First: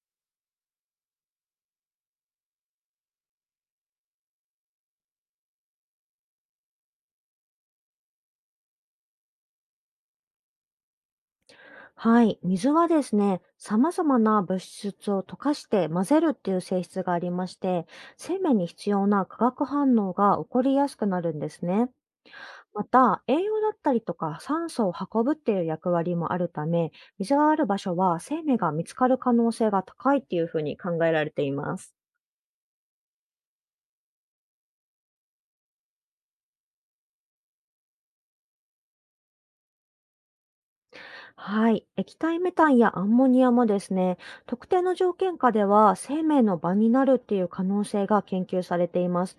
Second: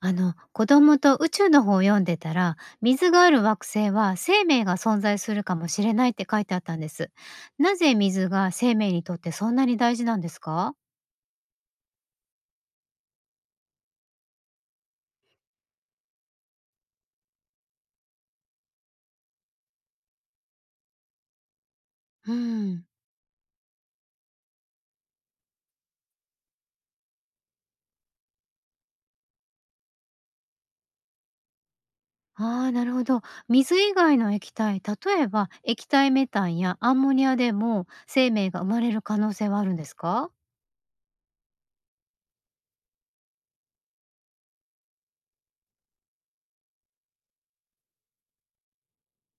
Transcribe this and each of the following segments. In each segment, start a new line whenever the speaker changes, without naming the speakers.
あの子供と宇宙の方を読んでたら、水がある惑星は生命が存在するかもしれないって書いてあったんです。なぜ水が生命にとってそんなに大事なんですか？
はい。水はですね、様々な物質を溶かして混ぜるっていう性質がありまして、生命に必要な化学反応が起こりやすくなるんですね。
う
ま
ん。
た、栄養だったりとか酸素を運ぶっていう役割もあるため、水がある場所は生命が見つかる可能性が高いっていうふうに考えられています。
ああ、なるほど。水以外の液体、例えば液体メタンやアンモニアでも生命が生まれる可能性はあるんですか？
はい。液体メタンやアンモニアもですね、特定の条件下では生命の場になるっていう可能性が研究されています。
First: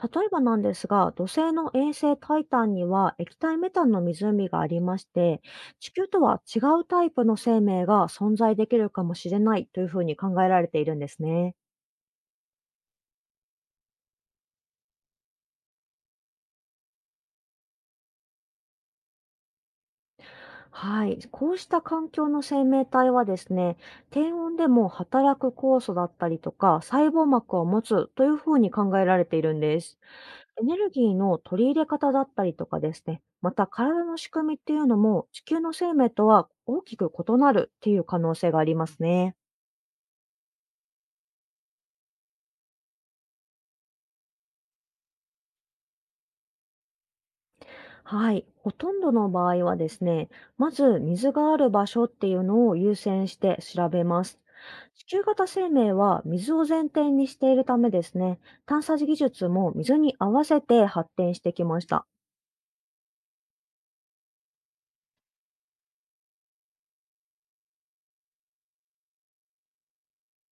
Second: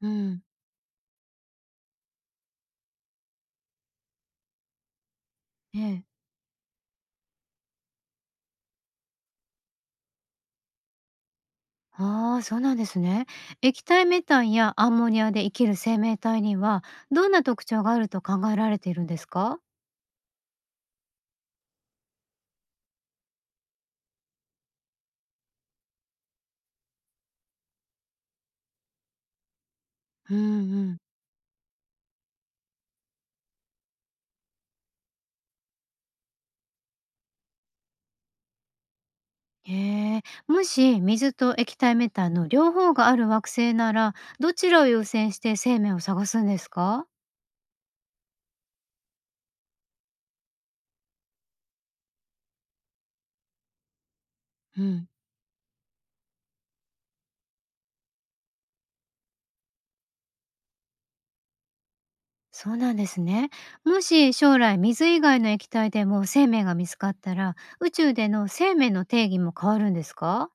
う
例えば
ん。
なんですが、土星の衛星タイタンには液体メタンの湖がありまして、地
え
球
え。
とは違うタイプの生命が存在できるかもしれないというふうに考えられているんですね。
ああ、そうなんですね。液体メタンやアンモニアで生きる生命体にはどんな特徴があると考えられているんですか？
はい。こうした環境の生命体はですね、低温でも働く酵素だったりとか、細胞膜を持つというふうに考えられているんです。
う
エ
ん
ネ
う
ル
ん。
ギーの取り入れ方だったりとかですね、また体の仕組みっていうのも地球の生命とは大きく異なるっていう可能性がありますね。
へえ。もし水と液体メタンの両方がある惑星なら、どちらを優先して生命を探すんですか？
はい。ほとんどの場合はですね、まず水がある場所っていうのを優先して調べます。
う
地
ん、
球型生命は水を前提にしているためですね、探査技術も水に合わせて発展してきました。
そうなんですね。もし将来水以外の液体でも生命が見つかったら、宇宙での生命の定義も変わるんですか？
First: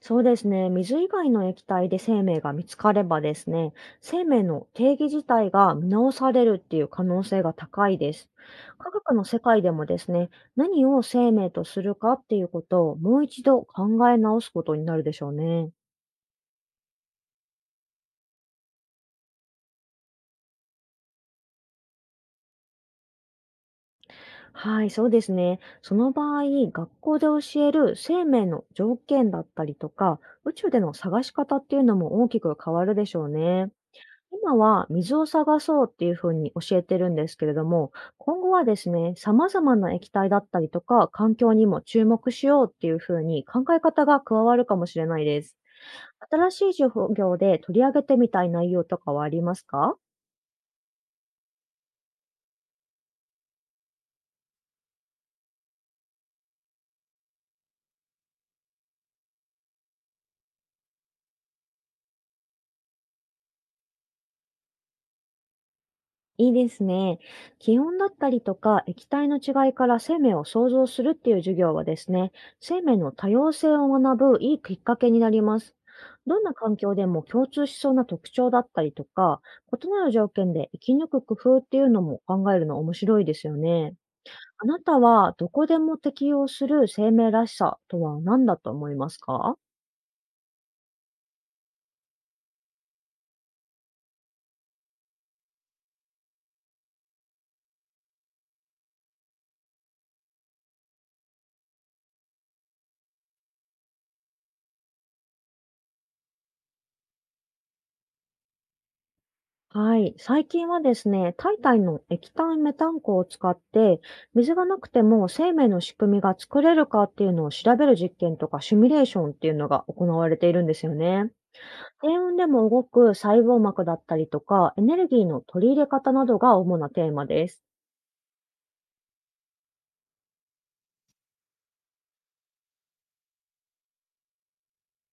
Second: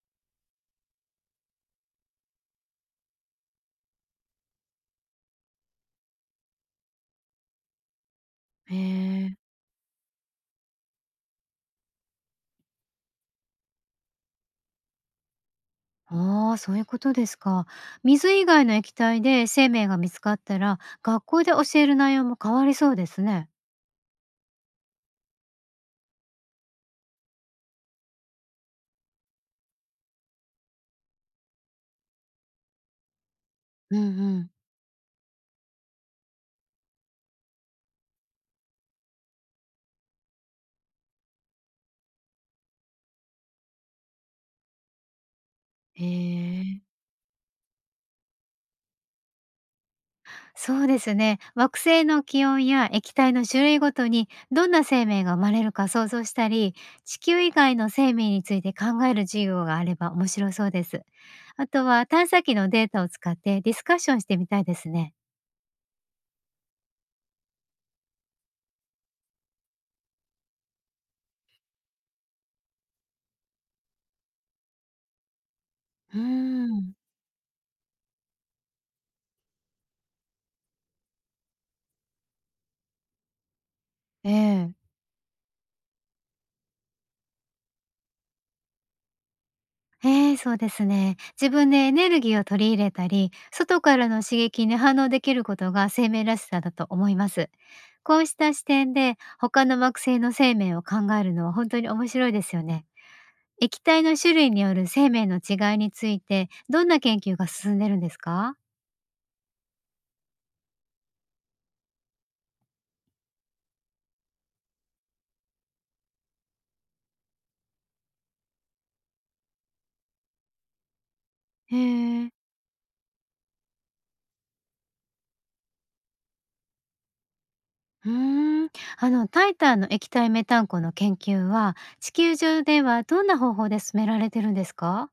そうですね。水以外の液体で生命が見つかればですね、生命の定義自体が見直されるっていう可能性が高いです。
へ
科学の
え。
世界でもですね、何を生命とするかっていうことをもう一度考え直すことになるでしょうね。
ああ、そういうことですか。水以外の液体で生命が見つかったら、学校で教える内容も変わりそうですね。
はい、そうですね。その場合、学校で教える生命の条件だったりとか、宇宙での探し方っていうのも大きく変わるでしょうね。
うんうん。
今は水を探そうっていうふうに教えてるんですけれども、今後はですね、様々な液体だったりとか、環境にも注目しようっていうふうに考え方が加わるかもしれないです。
へ
新しい
え。
授業で取り上げてみたい内容とかはありますか？
そうですね。惑星の気温や液体の種類ごとにどんな生命が生まれるか想像したり、地球以外の生命について考える授業があれば面白そうです。あとは探査機のデータを使ってディスカッションしてみたいですね。
いいですね。気温だったりとか液体の違いから生命を想像するっていう授業はですね、生命の多様性を学ぶいいきっかけになります。
うー
どんな環
ん。
境でも共通しそうな特徴だったりとか、異なる条件で生き抜く工夫っていうのも考えるの面白いですよね。
え
あ
え。
なたはどこでも適用する生命らしさとは何だと思いますか？
ええ、そうですね。自分でエネルギーを取り入れたり、外からの刺激に反応できることが生命らしさだと思います。こうした視点で他の惑星の生命を考えるのは本当に面白いですよね。液体の種類による生命の違いについてどんな研究が進んでるんですか？
はい。最近はですね、体の液体メタン鉱を使って、水がなくても生命の仕組みが作れるかっていうのを調べる実験とかシミュレーションっていうのが行われているんですよね。
へ
低
え。
温でも動く細胞膜だったりとか、エネルギーの取り入れ方などが主なテーマです。
うーん。タイタンの液体メタン湖の研究は地球上ではどんな方法で進められてるんですか？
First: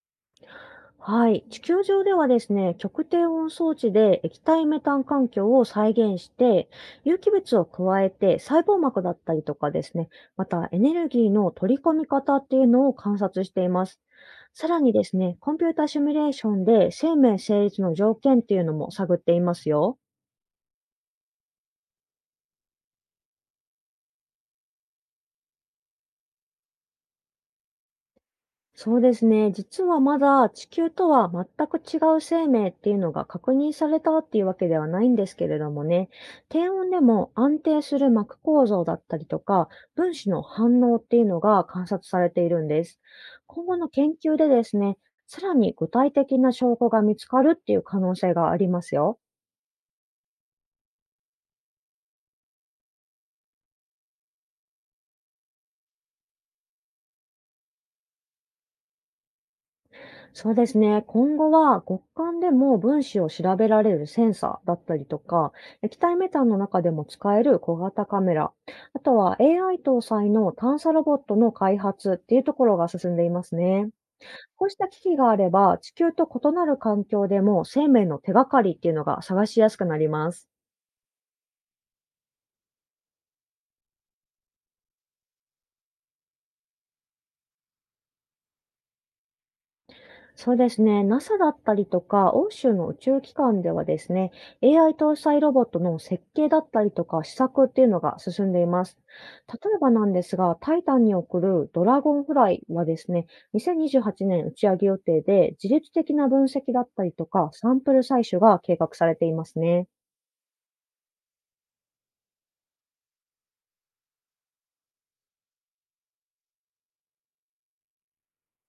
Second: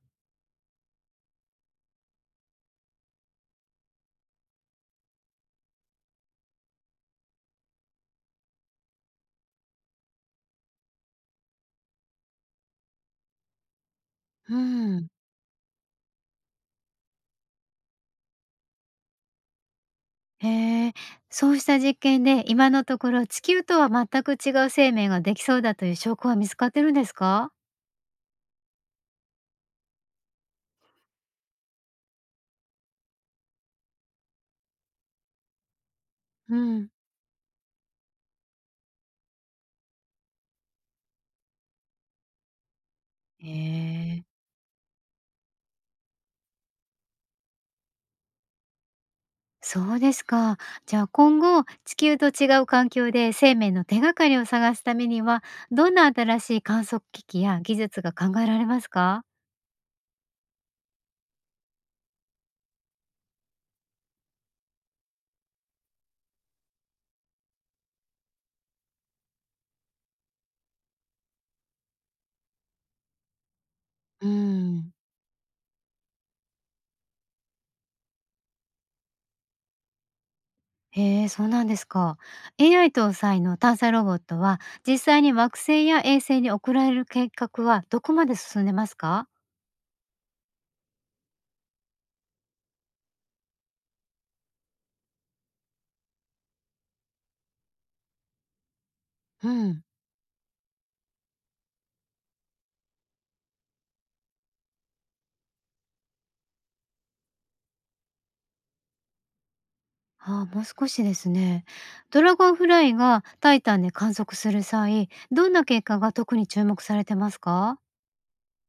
はい。地球上ではですね、極低温装置で液体メタン環境を再現して、有機物を加えて細胞膜だったりとかですね、またエネルギーの取り込み方っていうのを観察しています。
う
さらにで
ん。
すね、コンピュータシミュレーションで生命成立の条件っていうのも探っていますよ。
へえ。そうした実験で今のところ地球とは全く違う生命ができそうだという証拠は見つかってるんですか？
そうですね。実はまだ地球とは全く違う生命っていうのが確認されたっていうわけではないんですけれどもね、
う
低
ん。
温でも安定する膜構造だったりとか、分子の反応っていうのが観察されているんです。
へ
今後の研
え。
究でですね、さらに具体的な証拠が見つかるっていう可能性がありますよ。
そうですか。じゃあ今後、地球と違う環境で生命の手がかりを探すためには、どんな新しい観測機器や技術が考えられますか？
そうですね。今後は、極寒でも分子を調べられるセンサーだったりとか、液体メタンの中でも使える小型カメラ、あとは AI 搭載の探査ロボットの開発っていうところが進んでいますね。
うー
こうした
ん。
機器があれば、地球と異なる環境でも生命の手がかりっていうのが探しやすくなります。
へえ、そうなんですか。AI 搭載の探査ロボットは、実際に惑星や衛星に送られる計画はどこまで進んでますか？
そうですね。NASA だったりとか、欧州の宇宙機関ではですね、AI 搭載ロボットの設計だったりとか、試作っていうのが進んでいます。
う
例え
ん。
ばなんですが、タイタンに送るドラゴンフライはですね、2028年打ち上げ予定で、自律的な分析だったりとか、サンプル採取が計画されていますね。
ああ、もう少しですね。ドラゴンフライがタイタンで観測する際、どんな結果が特に注目されてますか？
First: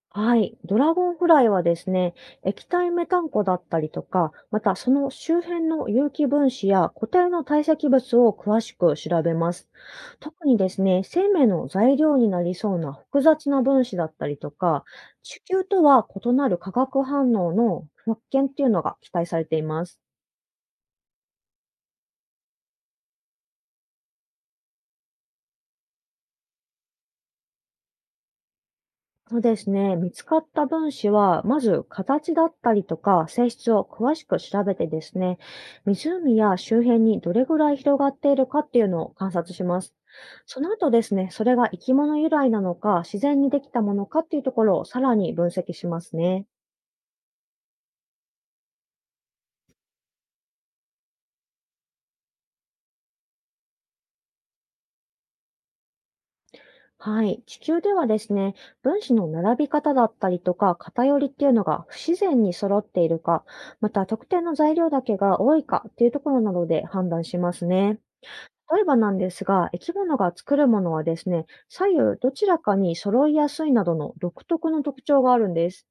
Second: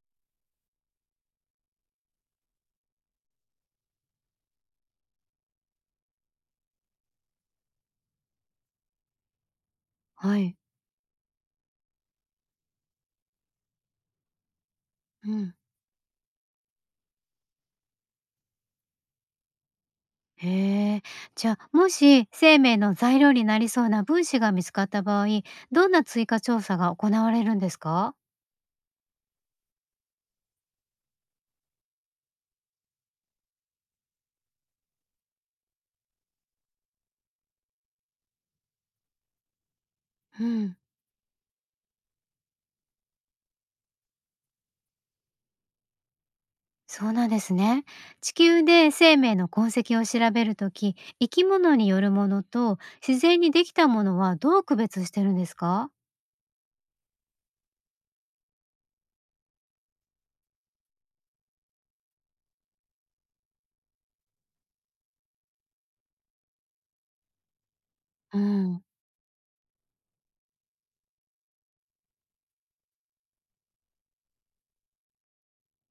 はい。ドラゴンフライはですね、液体メタン湖だったりとか、またその周辺の有機分子や固体の堆積物を詳しく調べます。
は
特
い。
にですね、生命の材料になりそうな複雑な分子だったりとか、
う
地
ん。
球とは異なる化学反応の発見っていうのが期待されています。
へえ。じゃあ、もし生命の材料になりそうな分子が見つかった場合、どんな追加調査が行われるんですか？
そうですね。見つかった分子は、まず形だったりとか性質を詳しく調べてですね、湖や周辺にどれぐらい広がっているかっていうのを観察します。
う
その
ん、
後ですね、それが生き物由来なのか、自然にできたものかっていうところをさらに分析しますね。
そうなんですね。地球で生命の痕跡を調べるとき、生き物によるものと自然にできたものはどう区別してるんですか？
はい。地球ではですね、分子の並び方だったりとか、偏りっていうのが不自然に揃っているか、また特定の材料だけが多いかっていうところなどで判断しますね。
う
例
ん、
えばなんですが、生き物が作るものはですね、左右どちらかに揃いやすいなどの独特の特徴があるんです。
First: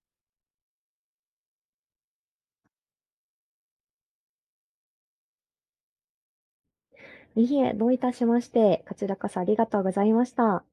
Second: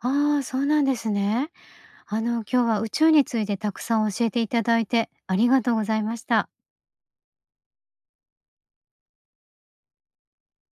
ああ、そうなんですね。今日は宇宙についてたくさん教えていただいてありがとうございました。
いいえ、どういたしまして、こちらこそありがとうございました。